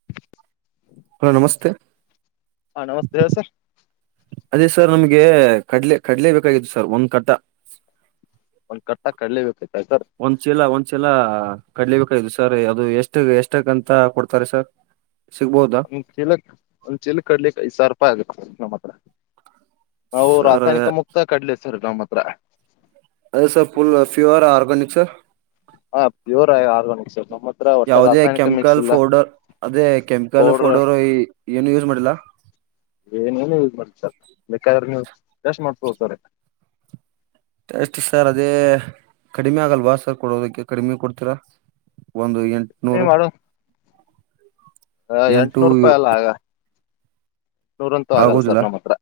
ಹ ಹಲೋ ನಮಸ್ತೆ ಹಾ ನಮಸ್ತೆ ಹೇಳಿ ಸರ್ ಅದೇ ಸರ್ ನಮ್ಗೆ ಕಡ್ಲೆ ಕಡಲೆ ಬೇಕಾಗಿತ್ತು ಸರ್ ಒಂದ್ ಕಟ ಒಂದ್ ಕಟ್ಟಾ ಕಡೇಲೇ ಬೇಕೈತತರ್ ಒಂದ್ ಚೀಲ ಒಂದ್ ಚೀಲ ಕಡ್ಲಿಬೇಕಾಯದು ಸರ್ ಅದು ಎಷ್ಟ ಎಷ್ಟಕಂತ ಕೊಡ್ತಾರೆ ಸರ್ ಸಿಗ್ಬಹುದು ಒ್ ಚೀಲ ಒಂದು ಚಲಕ್ ಕಡ್ಲಿಕ್ಕೆ ಐದು ಸಾವಿರ ರೂಪಾಯ ಆಗುತ್ತ ನಮ್ಮ್ ಹತ್ರ ನಾವು ಸರ್ ರಾಸಾಯನಿಕ ಅದೇ ಮುಕ್ತ ಕಡ್ಲೆ ಸರ್ ನಮ್ಮ ಹತ್ರ ಅದೇ sir full pure organic sir ಹಾ ಪ್ಯೂರ್ ಆ ಆರ್ಗಾನಿಕ್ಸ್ಲ್ ನಮ್ಮ ಹತ್ರ ಹೊಟ್ಟೆ ಯಾವುದೇ ರಾಸಾಯನಿಕ ಮಿಕ್ಸ್ ಕೆಮಿಕಲ್ ಇಲ್ಲಾ ಪೌಡರ್ ಅದೇ ಕೆಮಿಕಲ್ ಫೋಡೋರ್ ಏನು ಯೂಸ್ ಮಾಡಿಲ್ಲಾ ಏನೇಏನು ಇಲ್ಲ ಮಾಡ್ ಬೇಕಾದ್ರೆ ನೀವು ಯಷ್ಟ ಮಾಡ್ತಕೋಡ್ತಾರೆ ಟಸ್ ಸರ್ ಅದೇ ಕಡಿಮೆ ಆಗಲ್ವಾ ಸರ್ ಕೊಡೋದಕ್ಕೆ ಕಡಿಮೆ ಕೊಡ್ತೀರಾ ಒಂದು ಎಂಟುನೂರು ಹ ಎಂಟು ಎಂಟುನೂರು ರೂಪಾಯಿ ಅಲ್ಲ ಆಗ ನೂರಂತೂ ಆಗಲ್ಲ ಆಗೋದಿಲ್ಲ ಸರ್ ನಮ್ಮ್ ಹತ್ರ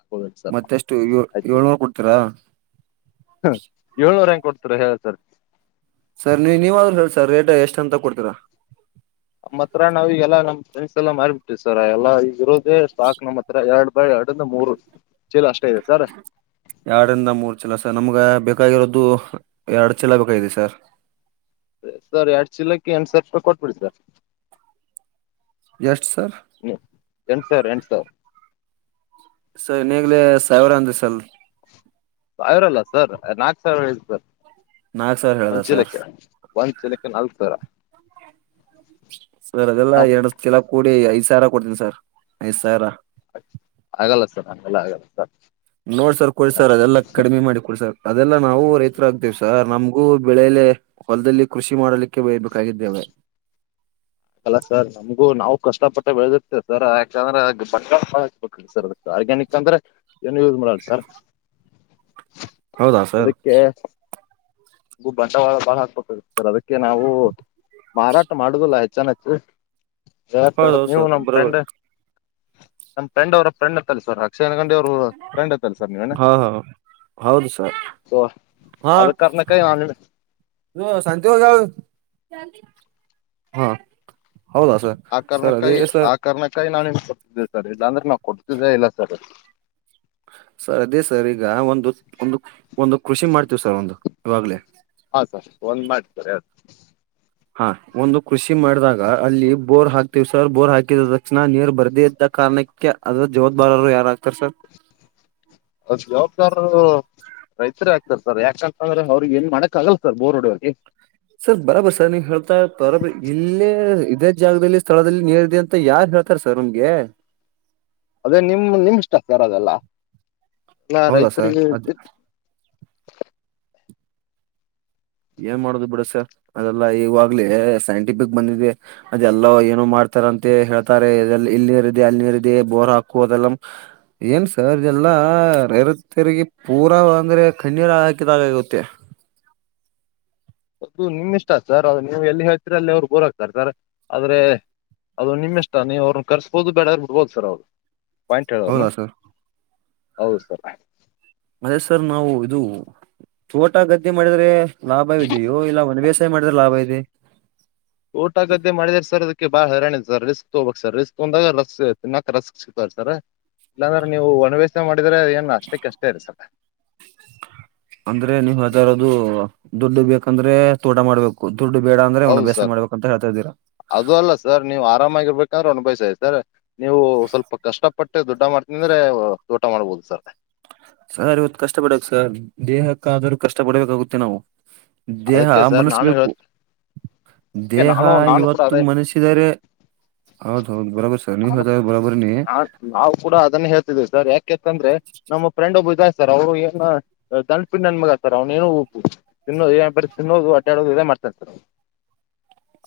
ಆಬೇಕು ಸರ್ ನಾ್ ಆಯ್ತು ಅತ್ರರ ಏಳು ನೂರು ಹೆಂಗ್ ಕೊಡ್ತಾರೆ ಹೇಳಿ ಸಾರ್ ಸರ್ ನೀವು ನೀವ್ರೂ ಹೇಳ್ ಸರ್ ರೇಟ್ ಎಷ್ಟು ಅಂತ ಕೊಡ್ತೀರಾ ನಮ್ಮ ಹತ್ರ ನಾವ ಈಗಲ್ಲ ನಮ್ಮ್ ಫ್ರೆಂಡ್ಸ್ಲ್ಲ ಮಾರಿ ಬಿಟ್ಟೀವಿ ಸರ್ ಎಲ್ಲ ಈಗ ಇರೋದೇ ಸಾಾಕ್ ನಮ್ಮ್ ಹತ್ರ ಎರಡು ಬಳೆ ಅಡಂದ ಮೂರು ಚೀಲ ಅಷ್ಟೇ ಇದೆ ಸರ ಎರಡರಿಂದ ಮೂರು ಚೀಲ ಸರ್ ನಮ್ಗ ಬೇಕಾಗಿರೋದು ಎರಡು ಚೀಲ ಬೇಕಾಗಿದೆ ಸರ್ ಸರ್ ಎರಡು ಚೀಲಕ್ಕೆ ಎಂಟು ಸಾವಿರ ರೂಪಾಯಿ ಕೊಟ್ಬಿಡಿ ಸರ್ ಎಷ್ಟು ಸರ್ ಹೂ ಎಂಟು ಸಾವಿ ಎಂಟು ಸಾವಿರ್ ಸರ್ ಇನ್ನೇಾಗಲೇ ಸಾವಿರ ಅಂದ ಸರ್ ಅವರಲ್ಲ ಸರ್ ನಾಕ್ು ಸಾವಿರ ಹೇಳ ಸರ್ ನಾಕ್ ಸಾವಿರ ಹೇಳ್ದ ಒಂದ್ ಸರ್ ಚೀಲಕ್ಕೆ ಒಂದ್ ಚೀಲಕ್ಕೆ ನಾಲ್ಕ್ ಸಾವಿರ ಸರ್ ಅದೆಲ್ಲ ನಾವು ಎರಡು ಕೆಲ ಕೂಡಿ ಐದ್ ಸಾವಿರ ಕೊಡ್ತೀನಿ ಸರ್ ಐದ್ ಸಾವಿರ ಆಗಲ್ಲ ಸರ್ ನಮಗೆಲ್ಲ ಆಗಲ್ಲ ಸರ್ ನೋಡ್ಸರ್ ಕೊಡ್ಸರ್ ಅದೆಲ್ಲ ಕಡಿಮೆ ಮಾಡಿ ಕೊಡ್ಸರ್ ಅದೆಲ್ಲಾ ನಾವು ರೈತ ಆಕ್ತೇವಿ ಸರ್ ನಮ್ಗೂ ಬೆಳೆಲೆ ಹೊಲದಲ್ಲಿ ಕೃಷಿ ಮಾಡಲಿಕ್ಕೆ ಬಯಬೇಕಾಗಿದ್ದೇವೆ ಅಲ್ಲ ಸರ್ ನಮ್ಗೂ ನಾವು ಕಷ್ಟ ಪಟ್ಟ ಬೆಳೆದಿರ್ತೇವೆ ಸರ್ ಯಾಕಂದ್ರೆ ಬಬೇಕ ಸರ್ ಅದಕ್ಕೆ ಆರ್ಗ್ಯಾನಿಕ್ ಅಂದ್ರೆ ಏನು ಯೂಸ್ ಮಾಡ ಸರ್ ಹೌದಾ ಸರ್ ಬಂಟವಾದ ಬಾಳ ಹಾಕ್ಬೇಕ ಸರ್ ಅದಕ್ಕೆ ನಾವು ಮಾರಾಟ ಮಾಡುದಲ್ಲಾ ಹೆಚ್ಚನ್ಚ್ಚ ಯಾ್ರ ಹೌದೌದು ನೀವು ಸರ್ ನಮ್ ಬರೋಬರ್ ಫ್ರೆಂಡ್ ನಮ್ ಫ್ರೆಂಡ್ ಅವರ ಫ್ರೆಂಡ್ ತಲ್ಸರ್ ಶಕ್ಷನಕಂಡಿ ಅವರು ರೆಂಡ್ತ್ತಲ್ಲ ಸರ್ ನೀವೇ ಹಾ ಹಾ ಹೌದು ಸರ್ ಹಾ ಅದ ಕಾರಣಕ್ಕೆ ನಾನ್ ನಿಮ್ ಹೇ ಸಂಜೆಗಲ್ ಹೂ ಹೌದ ಸರ್ ಆ ಸರ್ ಅದೇ ಕಾರಣಕ್ಕಾಗಿ ಸರ್ ಆ ಕಾರಣಕ್ಕಾಗಿ ನಾಿನ್ ಕೊಡ್ತಿದ್ದೆ ಸರ್ ಇಲ್ಲಾಂದ್ರೆ ನಾನ್ ಕೊಡ್ತಿದ್ದೇ ಇಲ್ಲ ಸರ್ ಅದು ಸರ್ ಅದೇ ಸರ್ ಈಗ ಒಂದು ಒಂದು ಒಂದು ಕೃಷಿ ಮಾಡ್ತೀವ ಸರ್ ಒಂದು ಇವಾಗ್ಲೇ ಹಾ ಸರ್ ಒಂದ್ ಮಾಡ್ತಾರೆ ಅ ಹಾ ಒಂದು ಕೃಷಿ ಮಾಡಿದಾಗ ಅಲ್ಲಿ ಬೋರ್ ಹಾಕ್ತೀವಿ ಸರ್ ಬೋರ್ ಹಾಕಿದ ತಕ್ಷಣ ನೀರ್ ಬರ್ದೇ ಇದ್ದ ಕಾರಣಕ್ಕೆ ಅದ್ರ ಜವಾಬಾರರು ಯಾರಾಗಗ್ತಾರ ಸರ್ ಅದ ಜವಾಬ್ದಾರ ರೈತರೇ ಆಗ್ತಾರೆ ಸರ್ ಯಾಕಂತಂದ್ರೆ ಅವ್ರಿಗೆ ಏನ್ ಮಾಡಾಕ್ ಆಗಲ್ಲ ಸರ್ ಬೋರ್ ರಡಲ್ಲಿ ಸರ್ ಬರಾಬರ್ ಸರ್ ನೀ ಹೇಳ್ತಾ ಬರಬ ಇಲ್ಲೇ ಇದೇ ಜಾಗದಲ್ಲಿ ಸ್ಥಳದಲ್ಲಿ ನೀರ್ ಇದೆ ಅಂತ ಯಾರ್ ಹಳ್ತ ತ್ತರ್ ಸರ್ ನಿಮ್ಗೆ ಅದೇ ನಿಮ ನಿಮ ಇಷ್ಟ ಸರ್ ಅದೆಲ್ಲ ಎಲ್ಲ ಹೌದಾ ಸರ್ ರೈತರಿಗೆ ಅದ ಏನ್ ಮಾಡೋದು ಬಿಡಸ ಅದೆಲ್ಲಾ ಈವಾಗ್ಲೇ ಸೈಂಟಿಫಿಕ್ ಬಂದಿದವಿ ಅದೆಲ್ಲ ಏನು ಮಾಡ್ತಾರ ಅಂತೆ ಹೇಳ್ತಾರೆ ಇಲ್ಲಿ ನೀರ ಇಿದೆ ಅಲ್ಲಿ ನೀರ ಇಿದೆ ಬೋರ್ ಹಾಕು ಅದೆಲ್ಲ ಏನು ಸರ್ದೆಲ್ಲ ರರ ತಿರುಗಿ ಪೂರ ಅಂದರೆ ಕಣ್ಣೀರು ಹಾಕಿದಾಗಗುತ್ತೆ ಅದು ನಿಮ್ ಇಷ್ಟ ಸರ್ ಅ ನೀವು ಎಲ್ಲಿ ಹೇಳ್ತರ ಅಲ್ಲಿ ಅವ್ರು ಗೋರಾಗ್ತಾರೆ ಸರ್ ಆದ್ರೆ ಅದು ನಿಮ್ಮ್ ಇಷ್ಟ ನೀ ಅವ್ರನ್ನ ಕರ್ಬೋದು ಬೇಡರ್ ಬಿಡ್ಬೋದು ಸರ್ ಅವರು ಪಾಯಿಂಟ ಹೇಳೋರ್ನ ಹೌದಾ ಸರ್ ಹೌದು ಸರ್ ಮದೇ ಸರ್ ನಾವು ಇದು ತೋಟ ಗದ್ದೆ ಮಾಡಿದ್ರೆ ಲಾಭ ಇ್ಯ ಇಲ್ಲ ಒಂದ ಬೇಸಾಯ ಮಾಡಿದ್ರೆ ಲಾಭ ಇದೆ ಊಟ ಗದ್ದೆ ಮಾಡಿದ್ರ ಸರ್ ಅದಕ್ಕೆ ಬಾಳ ಹರರಣಾಣ ಸರ್ ರಿಸ್ಕ್ ತಗ್ಬೇಕ ಸ ರಿಸ್ಕ್ ತಂದಾಗ ರಸ್ ತಿನ್ನಾಕ್ ರಸ್ಕ್ ಸಿಗ್ತವ ಸರ ಇಲ್ಲಾಂದ್ರೆ ನೀವು ಒಣ ವ್ಯಸ್ಸೆ ಮಾಡಿದ್ರೆ ಏನ್ ಅಷ್ಟಕ್ಕೆಷ್ಟೇ ಇರಿ ಸರ್ ಅಂದ್ರೆ ನೀವು ಯಾವ್ದಾರದು ದುಡ್ಡು ಬೇಕಂದ್ರೆ ತೋಟ ಮಾಡ್ಬೇಕು ದುಡ್ಡು ಬೇಡ ಅ್ರ ಅವ್ನ ಹೌದು ಬೇಸ ಸರ್ ಮಾಡ್ಬೇಕ ಅಂತೇತಾ ಇದ್ದೀ ಅದು ಅಲ್ಲ ಸರ್ ನೀವು ಆರಾಮಾಗಿರ್ಬೇಕಂದ್ರೆ ಒಂದು ಪಯಸ ಐತಿ ಸರ್ ನೀವು ಸ್ವಲ್ಪ ಕಷ್ಟ ಬಟ್ಟ ದುಡ್ಡ ಮಾಡ್ತಿಂದ್ರೆ ಊಟ ಮಾಡ್ಬಹದು ಸರ್ ಸರ್ ಇವತ್ತು ಕಷ್ಟ ಪಡಕ್ ಸರ್ ದೇಹಕ್ಕ ಆದರೂ ಕಷ್ಟ ಪಡ್ಬೇಕಾಗುತ್ತೆ ನಾವು ದೇಹ ಅದಕ್ಕೆ ಸರ್ ನಾನು ಮನಸ್ಬೇಕು ಹೇಳ್ ಅದಕ್ಕೆ ದೇಹ ನಾನು ನಾನು ಕೂಡ ಇವತ್ತು ಅದೇ ಮನಸಿದರೆ ಹೌದುೌದು ಬರಬರ್ ಸ ನೀವು ನಾನು ಹದ ಬರಬರ ನೀ ನಾನು ನಾವು ಕೂಡ ಅದನ್ನ ಹೇಳ್ತಿದೀವಿ ಸರ್ ಯಾಕೆಂತಂದ್ರೆ ನಮ್ಮ ಫ್ರೆಂಡ್ ಒಬ್ಬ ಇದಾಯ ಸರ್ ಅವ್ರು ಏನ ದಂಡಪಿಂಡ ನನ್ ಮಗ ಆತಾರ ಅವ್ನೇನೋ ಉಪ್ಪು ತಿನ್ನ ಬರಿ ತಿನ್ನೋದು ಅಟ ಆಡೋದು ಇದೇ ಮಾಡ್ತಾಂತತಾರೆ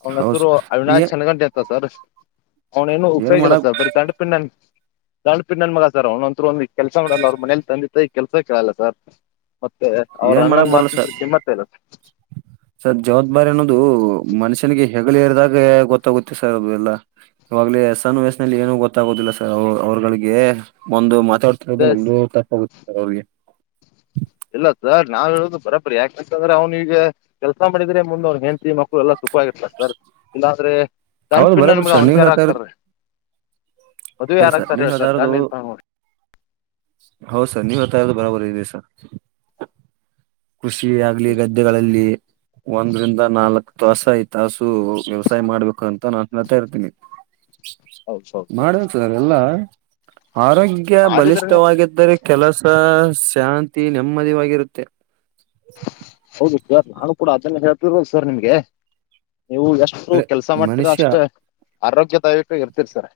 ಅವನ ಹೌದ್ ಹತ್ರರು ಏ ಅವಿನಶ್ ಚೆನ್ನ ಗಂಟೆತ್ತ ಸರ್ ಅವ್ನೇಏನು ಏನ್ ಉಯೋಗ ಇಲ್ಲ ಮಾಡಕ್ ಸರ್ ಬರೀ ದಂಡ ಪಿಂಡ್ ದಂಡ ಪಿಂಡ್ನ್ ಮಗ ಸರ್ ಅವ್ನ ಒಂತ್ರರು ಒಂದಿ ಕೆಲ್ಸ ಮಾಡಲ್ಲ ಅವ್ರ ಮನೇಲಿ ತಂದತ್ತ ಈ ಕೆಲ್ಸಕ್ಕೆಲ್ಲ ಸರ್ ಮತ್ತೆ ಅವ್ರ ಏನ್ ಮಾಡಕ್ ಅಣನ್ ಬರಲ್ಲ ಮಾತಂತ್ ಸರ್ ಗಮ್ಮತ್ತ ಇಲ್ಲ ಸರ್ ಜವಾಬ್ದಾರಿ ಅನ್ನೋದು ಮನುಷ್ಯನಿಗೆ ಹೆಗಗಳ ಹರಿದಾಗ ಗೊತ್ತಾಗುತ್ತೆ ಸರ್ ಅದು ಎಲ್ಲ ಇವಾಗ್ಲಿ ಸನ್ ವಯಸ್ ನಲ್ಲಿ ಏನು ಗೊತ್ತಾಗೋದಿಲ್ಲ ಸರ್ ಅವ್ರಗಳಿಗೆ ಒಂದು ಮಾತಾ ಹೌದು ಅದೇ ನಮ್ದು ತಪ್ಪೋಗುತ್ತ ಅವ್ರಿಗೆ ಇಲ್ಲ ಸರ್ ನಾವ್ ಹೇಳುದು ಬರೋಬರಿ ಯಾಕೆಂತಂದ್ರೆ ಅವ್ನ ಈಗ ಕೆಲಸ ಮಾಡಿದ್ರೆ ಮುಂದೆ ಅವ್ನಿಗೆ ಹೆ ಮಕ್ಕಳು ಎಲ್ಲಾ ಸುಖವಾಗಿರ್ತಾರೆ ಸರ್ ಇಲ್ಲಾ್ರೆ ಹೌದು ದಂಡಪಿಂಡ್ಣ ಬರೋಬರಿ ನಮಗ ಸರ್ ನೀವ್ ಅವಣಿಗಾರ ಹೇಳ್ತಾ ಆಗ್ತಾರ ಇರೋದು ಮದುವೆ ಸರಿ ಸರ್ ಯಾರಾಗಗ್ತಾರೆ ನೀವ್ ಹೇಳ್ತಾರೆ ದಾಂಡ ಎಂತ ತ ನೋ ಹೌದು ಸರ್ ನೀವ ಹತ್ತರ್ದ ಬರಾಬರಿ ಇದೆ ಸರ್ ಕೃಷಿ ಆಗ್ಲಿ ಗದ್ದೆಗಳಲ್ಲಿ ಒಂದ್ರಂದ ನಾಲ್ಕ್ ತಾಸ ಐದು ತಾಸು ವ್ಯವಸಾಯ ಮಾಡ್ಬೇಕು ಅಂತ ನಾನು ಹೇಳ್ತಾ ಇರ್ತೀನಿ ಹೌದ ಹ [unintelligible] ಹೌದು ಮಾಡ ಸರ್ ಎಲ್ಲ ಆರೋಗ್ಯ ಮಾಡಿದ್ರನೆ ಬಲಿಷ್ಠವಾಗಿದ್ದರೆ ಕೆಲಸ ಶಾಂತಿ ನೆಮ್ಮದಿವರುತ್ತೆ [inaudible] ಹೌದು ಸರ್ ನಾನು ಕೂಡ ಅದನ್ನ ಹೇಳ್ತಿರದು ಸರ್ ನಿಮ್ಗೆ ನೀವು ಎಷ್ಟು ಅವರು ಅರೆ ಕೆಲಸ ಮಾಡ್ತಿರ ಮನುಷ್ಯ ಅಷ್ಟೇ ಆರೋಗ್ಯದಾಯಕ ಇರ್ತಿರಿ ಸರ್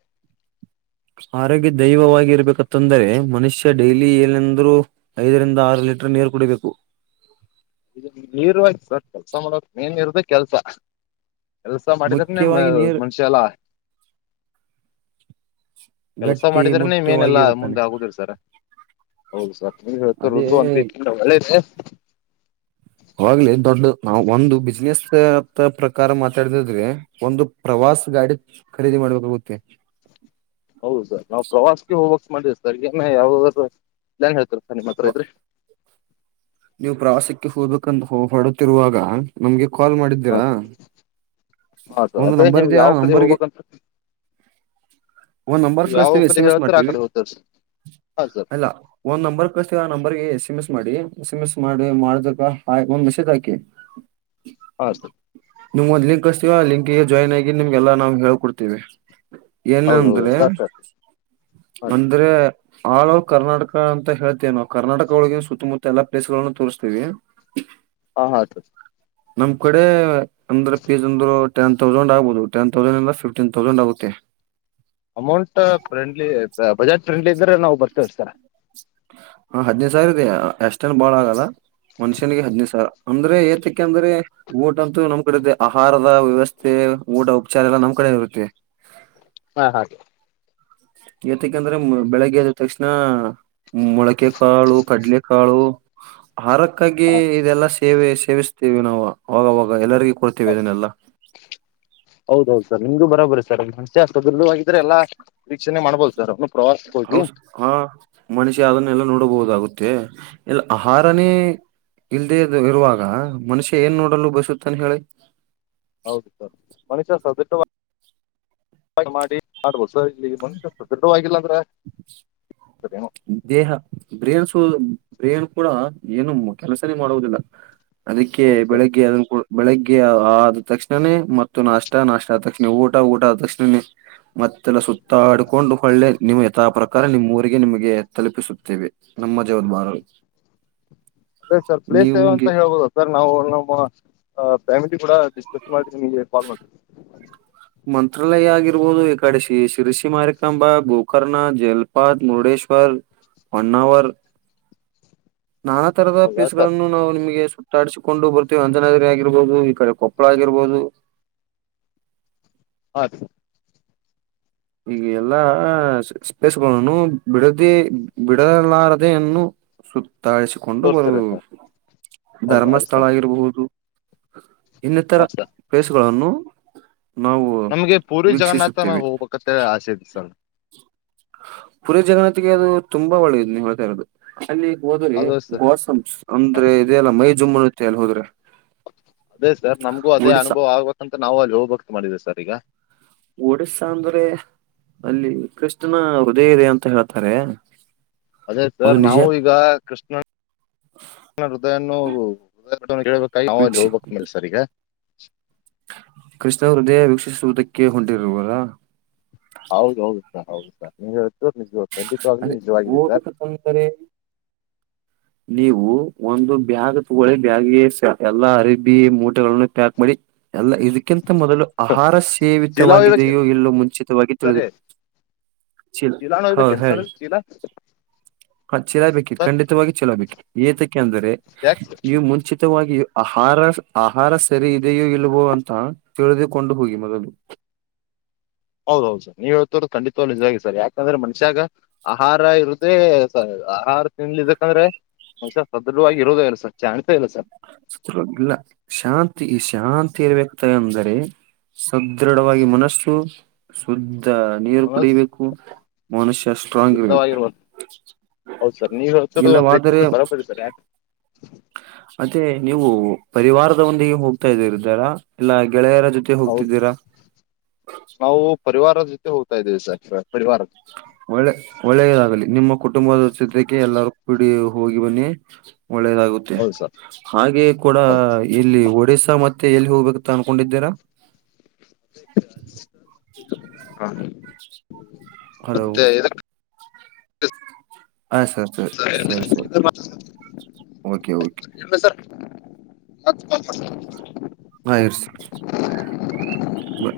ಆರೋಗ್ಯ ದೈವವಾಗಿ ಇರ್ಬೇಕತ್ತಂದ್ರೆ ಮನುಷ್ಯ ಡೈಲಿ ಏನಂದ್ರು ಐದರಿಂದ ಆರು ಲೀಟರ್ ನೀರು ಕುಡಿಬೇಕು ನೀರ್ವಾಗಿ ಕೆಲ್ಸ ಮಾಡಕ್ ಮೇನ್ ಇರುದ ಕೆಲ್ಸ ಎಲಸ ಮಾಡಿದ್ರೆನಿ ಮೇ ಮುಖ್ಯವಾಗಿ ನೀರ್ ಮನುಷ್ಯ ಎಲ್ಲಾ ಕೆಲ್ಸ ಗಟ್ಟಿ ಮಾಡಿದ್ರನೆೇ ಮೇನೆಲ್ಲಾ ಮುಂದೆ ಮುಟ್ಟುವಾಗಿರುತ್ತಾನೆ ಆಗುದ್ರ ಸರ ಹೌದು ಸರ್ ಅದೇ ನೀವ್ಹೇಳ್ತಿರೋದು ಒಂದ ರೀತಿಂದ ಒಳ್ಳೇದೆ ಅವಾಗ್ಲೇ ದೊಡ್ಡ ನಾವು ಒಂದು ಬಿಸ್ಿನೆಸ್ ಪ್ರಕಾರ ಮಾತಾಡಿದಿದ್ರೆ ಒಂದು ಪ್ರವಾಸ ಗಾಡಿ ಖರೀದಿ ಮಾಡ್ಬೇಕಾಗುತ್ತೆ ಹೌದು ಸರ್ ನಾವು ಪ್ರವಾಸಕ್ಕೆ ಹೋಗ್ವಕ್ ಮಾಡ್ೀವಿ ಸರ್ ಏ ಯಾವಾದ್ರುಾನ್ ಹೇಳ್ತಾರೆ ಸರ್ ನಿಮ್ಮ ಹತ್ರ ಇದ್ರೆ ನೀವು ಪ್ರವಾಸಕ್ಕೆ ಹೋಗ್ಬೇಕಂತ ಹೊ ಹೊಡುತ್ತಿರುವಾಗ ನಮ್ಗೆ ಕಾಲ್ ಹ ಮಾಡಿದ್ದೀರಾ ಹಾ ಸರ್ ಒಂದು ಅದೇ ನೀವು ನಂಬರ್ಇದಯಾ ಯಾವ ಕಡೆ ನಂಬರ್ಗೆ ಹೋಗ್ಬೇಕಂತ ಒಂದ್ ನಂಬರ್ ನೀವು ಯಾವ ಕಳಸ್ತೀವಿ ಎಸ್ ಕಡೆ ಎಮಂ ಎಸ್ ಹೇಳ್ತೀರ ಆ ಮಾಡ್ತೀವಿ ಕಡೆ ಹೋಗ್ತಾರೆ ಸರ್ ಹಾ ಸರ್ ಅ ಒಂದ್ ನಂಬರ್ ಕಸ್ತವಿ ಆ ನಂಬರ್ಗೆ ಎಸ್ ಎಮ್ ಎಸ್ ಮಾಡಿ ಎಸ್ ಎಂ ಎಸ್ ಮಾಡಿ ಮಾಡಿದ್ರ ಐ ಒಂಧ್ ಮೆಸೇಜ್ ಹಾಕಿ [inaudible] ಹಾ ಸ ನಿಮ್ ಒಂದ್ ಲಿಂಕ್ ಕಸ್ತೀವ ಆ ಲಿಂಕ್ಗೆ ಜಾಯ್ನ್ ಆಗಿ ನಿಮ್ಗೆಲ್ಲಾ ನಾವು ಹೇಕೊಡ್ತೇವಿ ಹೌದು ಹೌದು ಏನಂದ್ರೆ ಹಾ ಸರ್ ಹಾ ಅಂದ್ರೆ ಆಲ್ ಓವರ್ ಕರ್ನಾಟಕ ಅಂತ ಹೇಳ್ತೇವಿ ನಾವು ಕರ್ನಾಟಕ ಒಳಗ ಸುತ್ತಮುತ್ತ ಎಲ್ಲ ಪ್ಲೇಸ್ ಗಳೂ ತೋರಿಸ್ತೀವಿ [inaudible] ಹ ಹೌದು ನಮ್ ಕಡೆ ಅಂದ್ರೆ [unintelligible] ಅಂದ್ರು ಟೆನ್ ತೌಸಂಡ್ ಆಬಹುದು ಟನ್ ತೌಸಂಡ್ ಎಲ್ಲ ಫಿಫ್ಟನ ತೌಸಂಡ್ ಆಗುತ್ತೆ ಅಮೌಂಟ್ ಫ್ರೆಂಡ್ಲಿ ಬಜೆಟ್ ಫ್ರೆಂಡ್ಲಿ ಇದ್ರೆ ನಾವು ಬರ್ತೇವಿ ಸರ ಹ ಹದ್ನೈದು ಸಾವಿರ ಇದೆ ಎಷ್ಟನ್ ಬಾಳ ಆಗಲ್ಲ ಮನುಷ್ಯನಿಗೆ ಹದಿನದು ಸಾವಿರ ಅಂದ್ರೆ ಏತಕ್ಕೆ ಅಂದ್ರೆ ಊಟಂತೂ ನಮ್ ಕಡೆ ಆಹಾರದ ವ್ಯವಸ್ಥೆ ಊಟ ಉಪಚಾರ ಎಲ್ಲ ನಮ್ ಕಡೆ ಇರುತ್ತೆ ಹಾ ಹಾಗೆ ಯತಕಂದ್ರ ಬೆಳಗ್ಗೆಯದ್ದ ತಕ್ಷಣ ಮೊಳಕೆ ಕಾಳು ಕಡ್ಲೆಕಾಳು ಹಾರಕ್ಕಾಗಿ ಇದೆಲ್ಲ ಸಿ ಸೇವೆ ಸೇವಿಸ್ತೇವೆ ನಾವು ಆವವಾಗ ಎಲ್ಲರಿಗ ಕೊಡ್ತೇವಿ ಇದನ್ನೆಲ್ಲ ಹೌದೌದು ಸರ್ ನಿಮ್ದು ಬರಬರಿ ಸರ್ ಮಷೆ ಆಸ್ಪತ್ತ್ರೂ ಆದ್ರೆ ಎಲ್ಲಾರೀ ಮಾಡ್ಬಹದು ಸ ಹೌ ಸ ಹಾ ಮನುಷ್ಯ ಅದನ್ನೆಲ್ಲ ನೋಡಬಹುದಾಗುತ್ತೆ ಇಲ್ಲ ಆಹಾರನೇ ಇಲ್ದೇ ಇರುವಾಗ ಮನುಷ್ಯ ಏನ್ ನೋಡಲು ಬಸುತ್ತನ್ ಹೇಳಿ ಹೌದು ಸರ್ ಮನುಷ್ಯ ಸದೃ [unintelligible] ಮಾಡಿ ಮಾಡ್ಬೋದು ಸ ಇಲ್ಲಿ ಮುಂದ ದೃಡ್ಢವಾಗಿಲ್ಲ ಅಂದ್ರೆ [unintelligible] ಆಗ್ತದೇನೋ ದೇಹ ಬ್ರೇನ್ ಸ ಬ್ರೇನ್ ಕೂಡ ಏನು ಕೆಲಸನೇ ಮಾಡುವುದಿಲ್ಲ ಅದಕ್ಕೆ ಹೋಗಿ ಸರ್ ಬೆಳಿಗ್ಗೆ ಅದನ್ ಕೂ ಬೆಳಿಗ್ಗೆ ಆ ಆದ ತಕ್ಷಣೇ ಮತ್ತು ನಾಷ್ಟ ನಾಷ್ಟ ಆದ ತಕ್ಷಣ ಊಟ ಊಟ ಆದ ತಕ್ಷಣ ಮತ್ತೆಲ್ಲ ಸುತ್ತಾಡ್ಕೊಂಡು ಓಳ್ಳೇ ನೀವು ಯಥಾ ಪ್ರಕಾರ ನಿಮ್ಮ ಊರಿಗೆ ನಿಮಗೆ ತಲುಪಿಸುತ್ತೇವೆ ನಮ್ಮ ಜವದ ಬಾರ ಅದೇ ಸರ್ ಪ್ಲೇಸ್ವ ಅಂತ [unintelligible] ಸರ್ ನಾವು ನಮ್ಮ ಪಫ್ಯಾಮಿಟಿ ಕೂಡ ಡಿಸ್ಕಸ್ ಮಾಡಿದವಿ ನಿಮಗೆ ಕಾಲ್ ಮಾಡ್ತೀವಿ ಮಂತ್ರಾಲಯ ಆಗಿರ್ಬೋದು ಈ ಕಡೆ ಶರಸಿ ಮಾರಿಕಾಂಬ ಗೋಕರ್ಣ ಜಲ್ ಮುರುಡೆೇಶ್ವರ ಹೊ್ಣಾವ ನಾನಾ ತರದ ಹೌದಾ ಪ್ಲೀಸ್ ಸರ್ ಗಳನ್ನು ನಾವು ನಿಮ್ಗೆ ಡಿಸಿಕೊಂಡು ಬರ್ತೀವಿ ಅಂಜನಗರಿ ಆಗಿರ್ಬಹುದು ಈ ಕಡೆ ಕೊಪ್ಪಳ ಆಗಿರ್ಬಹದು ಹ ಈ ಎಲ್ಲಾ ಸ್ಪೇಸ್ಗಳನು ಬಿಡದೇ ಬಿಡಲಾರದೆೇನ್ನು ಸುತ್ತಾಾಯಿಸಿಕೊಂಡು ಬರು ತೋರಿಸ್ತೀರಾ ಸರ್ ಹೌದಾ ಅದೇ ಧರ್ಮಸ್ಥಳ ಸರ್ ಆಗಿರಬಹುದು ಇನ್ನಿತರ ಹಾಂ ಸರ್ ಪ್ಲೇಸ್ಗಳನ್ನು ನಮ್ಗೆ ಪೂರ್ವಿ ಜಗನ್ನಾಥನ ಹೋಗ್ಬೇಕಂತ ಆಸೆದೆ ಸರ್ ಪುರಿ ಜಗತಿಿಗೆ ಅದು ತುಂಬಾ ಒಳ್ಳೇದು ನೀ ಹತಾ ಇರೋದು ಅಲ್ಲಿ ಹೋದ್ರೆ ಅದು ಸರ್ ಗೋಸಂ ಹಾಂ ಅಂದ್ರೆ ಇದದೆ ಅಲ್ಲ ಮೈ ಜುಮ್ಮನ ಇತ್ತ ಅಲ್ಲಿ ಹೋದ್ರೆ ಅದೇ ಸರ್ ನಮ್ಗೂ ಅದೇ ಒಡಿಸ್ಸಾ ಅನುಭವ ಆಗ್ಬೇಕ ಅಂತ ನಾವು ಅಲ್ಲಿ ಹೋಗ್ಭಕ್ತ ಮಾಡಿದೆೇ ಸರ್ ಈಗ ಒಡ್ಸಾ ಅಂದ್ರೆ ಅಲ್ಲಿ ಕೃಶನ ಹೃದಯ ಇದೆ ಅಂತ ಹೇಳ್ತಾರೆ ಅದೇ ಅದು ಸರ್ ನಿಜ ನಾವು ಈಗ ಕೃಷ್ಣ ಹೃದಯೃದಬೇಕ ನ ವೀಕ್ಷಿ ಹೋಗಬೇಕ ಮೇಸರ್ ಈಗ ಕೃಷ್ಣವರು ದೇಹ ವೀಕ್ಷಿಸುವುದಕ್ಕೆ ಹೊಂಟಿವಾರಾ ಹೌದ ಹೌದು ಸರ್ ಹೌದು ಸರ್ ನೀವು್ ಹರ್ ನಿಜ ಖಂಡಿತವ್ಲಿೂ ನಿಜವಾಗಿದೆ ಸರ್ ಸ ನೀವು ಒಂದು ಬ್ಯಾಗ್ ತಗೊಳ್ಳಿ ಬ್ಯಾಗ್ಗೆ ಎಲ್ಲಾ ಅರಿಬಿ ಮೂಟೆಗಳನ್ನು ಪ್ಯಾಕ್ ಮಾಡಿ ಅಲ್ಲ ಇದಕ್ಕಿಂತ ಮೊದಲು ಆಹಾರ ಚೀಲ ಒಯ್ಬೇಕು ಸೇವಿತವಾಗಿದೆಯೋ ಇಲ್ಲೋ ಮುಂಚಿತವಾಗಿ ತಿಳಿದುು ಚೀಲಾ ನೋ್ಬೇಕ ಕೆಲ್ಸ ಚೀಲಾ ಹ ಚಲ ಬೇಕಿ ಖಂಡಿತವಾಗಿ ಚಲಾ ಬೇಕಿ ಏತಕ್ಕೆ ಅಂದ್ರೆ ಯಾಕೆ ನೀವು ಮುಂಚಿತವಾಗಿ ಆಹಾರ ಆಹಾರ ಸರಿ ಇದೆಯೋ ಇಲ್ವೋ ಅಂತ ಎಳದಿಯ ಕೊೊಂಡುಬೋಗಿ ಮೊದಲು ಹೌದ ಹೌದು ಸರ್ ನೀವ ಹೇಳ್ತ್ರ ಡಿತವಾಗಿ ನಿಜವಾಗ ಸರ್ ಯಕಂದ್ರೆ ಮನುಷ್ಯಾಗ ಆಹಾರ ಇರುದ್ರೆ ಆಹಾರ ತಿನ್ಲಿ ಇದಕಂದ್ರೆ ಮಂಷ ಸದೃರವಾಗಿ ಇರೋ ಇಲ್ಲ ಸರ್ ಜಾಣ್ತಾ ಇಲ್ಲ ಸರ್ ಸಲ್ಲ ಶಾಂತಿ ಈ ಶಾಂತಿ ಇರ್ಬೇಕ ಅಂದರೆ ಸದೃಢವಾಗಿ ಮನಸ್ಸು ಶುದ್ಧ ನೀರು ಮನಸ್ ಕುಡಿಬೇಕು ಮನುಷ್ಯ ಸ್ಟ್ರಾಂಗ್ ಇಬೇಕು ಹೌದ ಸರ್ ನೀವ ಹಸದು ಒಂದ್ ರೀತಿ ದ ಬರೋಬರಿ ಸರ್ ಯ ಮತ್ತೇ ನೀವು ಪರಿವಾರದ ಒಂದಿಗೆ ಹೋಗ್ತಾ ಇದೀರ್ದಾರಾ ಇಲ್ಲ ಗೆಳೆಯರ ಜೊತೆ ಹೌದು ಹೋಗ್ತಿದ್ದೀರಾ ನಾವು ಪರಿವಾರದ ಜೊತೆ ಹೋಗ್ತಾ ಇದ್ದೇವಿ ಸರ್ ಪರಿವಾರದ ಒಳ್ಳೆ ಒಳ್ಳೇದಾಗಲಿ ನಿಮ್ಮ ಕುಟುಂಬದ ಜೊತೆಗೆ ಎಲ್ಲಾರ ಕೂಡಿ ಹೋಗಿ ಬನ್ನಿ ಒಳ್ಳೇದಾಗುತ್ತೆ ಹೌದು ಸರ್ ಹಾಗೆ ಕೂಡ ಹೌದು ಇಲ್ಲಿ ಒಡ್ಸಾ ಮತ್ತೆ ಎಲ್ಲಿ ಹೋಗ್ಬೇಕ ಅನ್ಕೊಂಡಿದ್ದೀರಾ ಹಾ ಹಲೋ ಹ ಸರಿ ಸರಿ ಸರಿ ಸರಿ ಕೆ ಕೆ ಎಮ್ಮಸರ್ ಆ ಇರ್ ಬ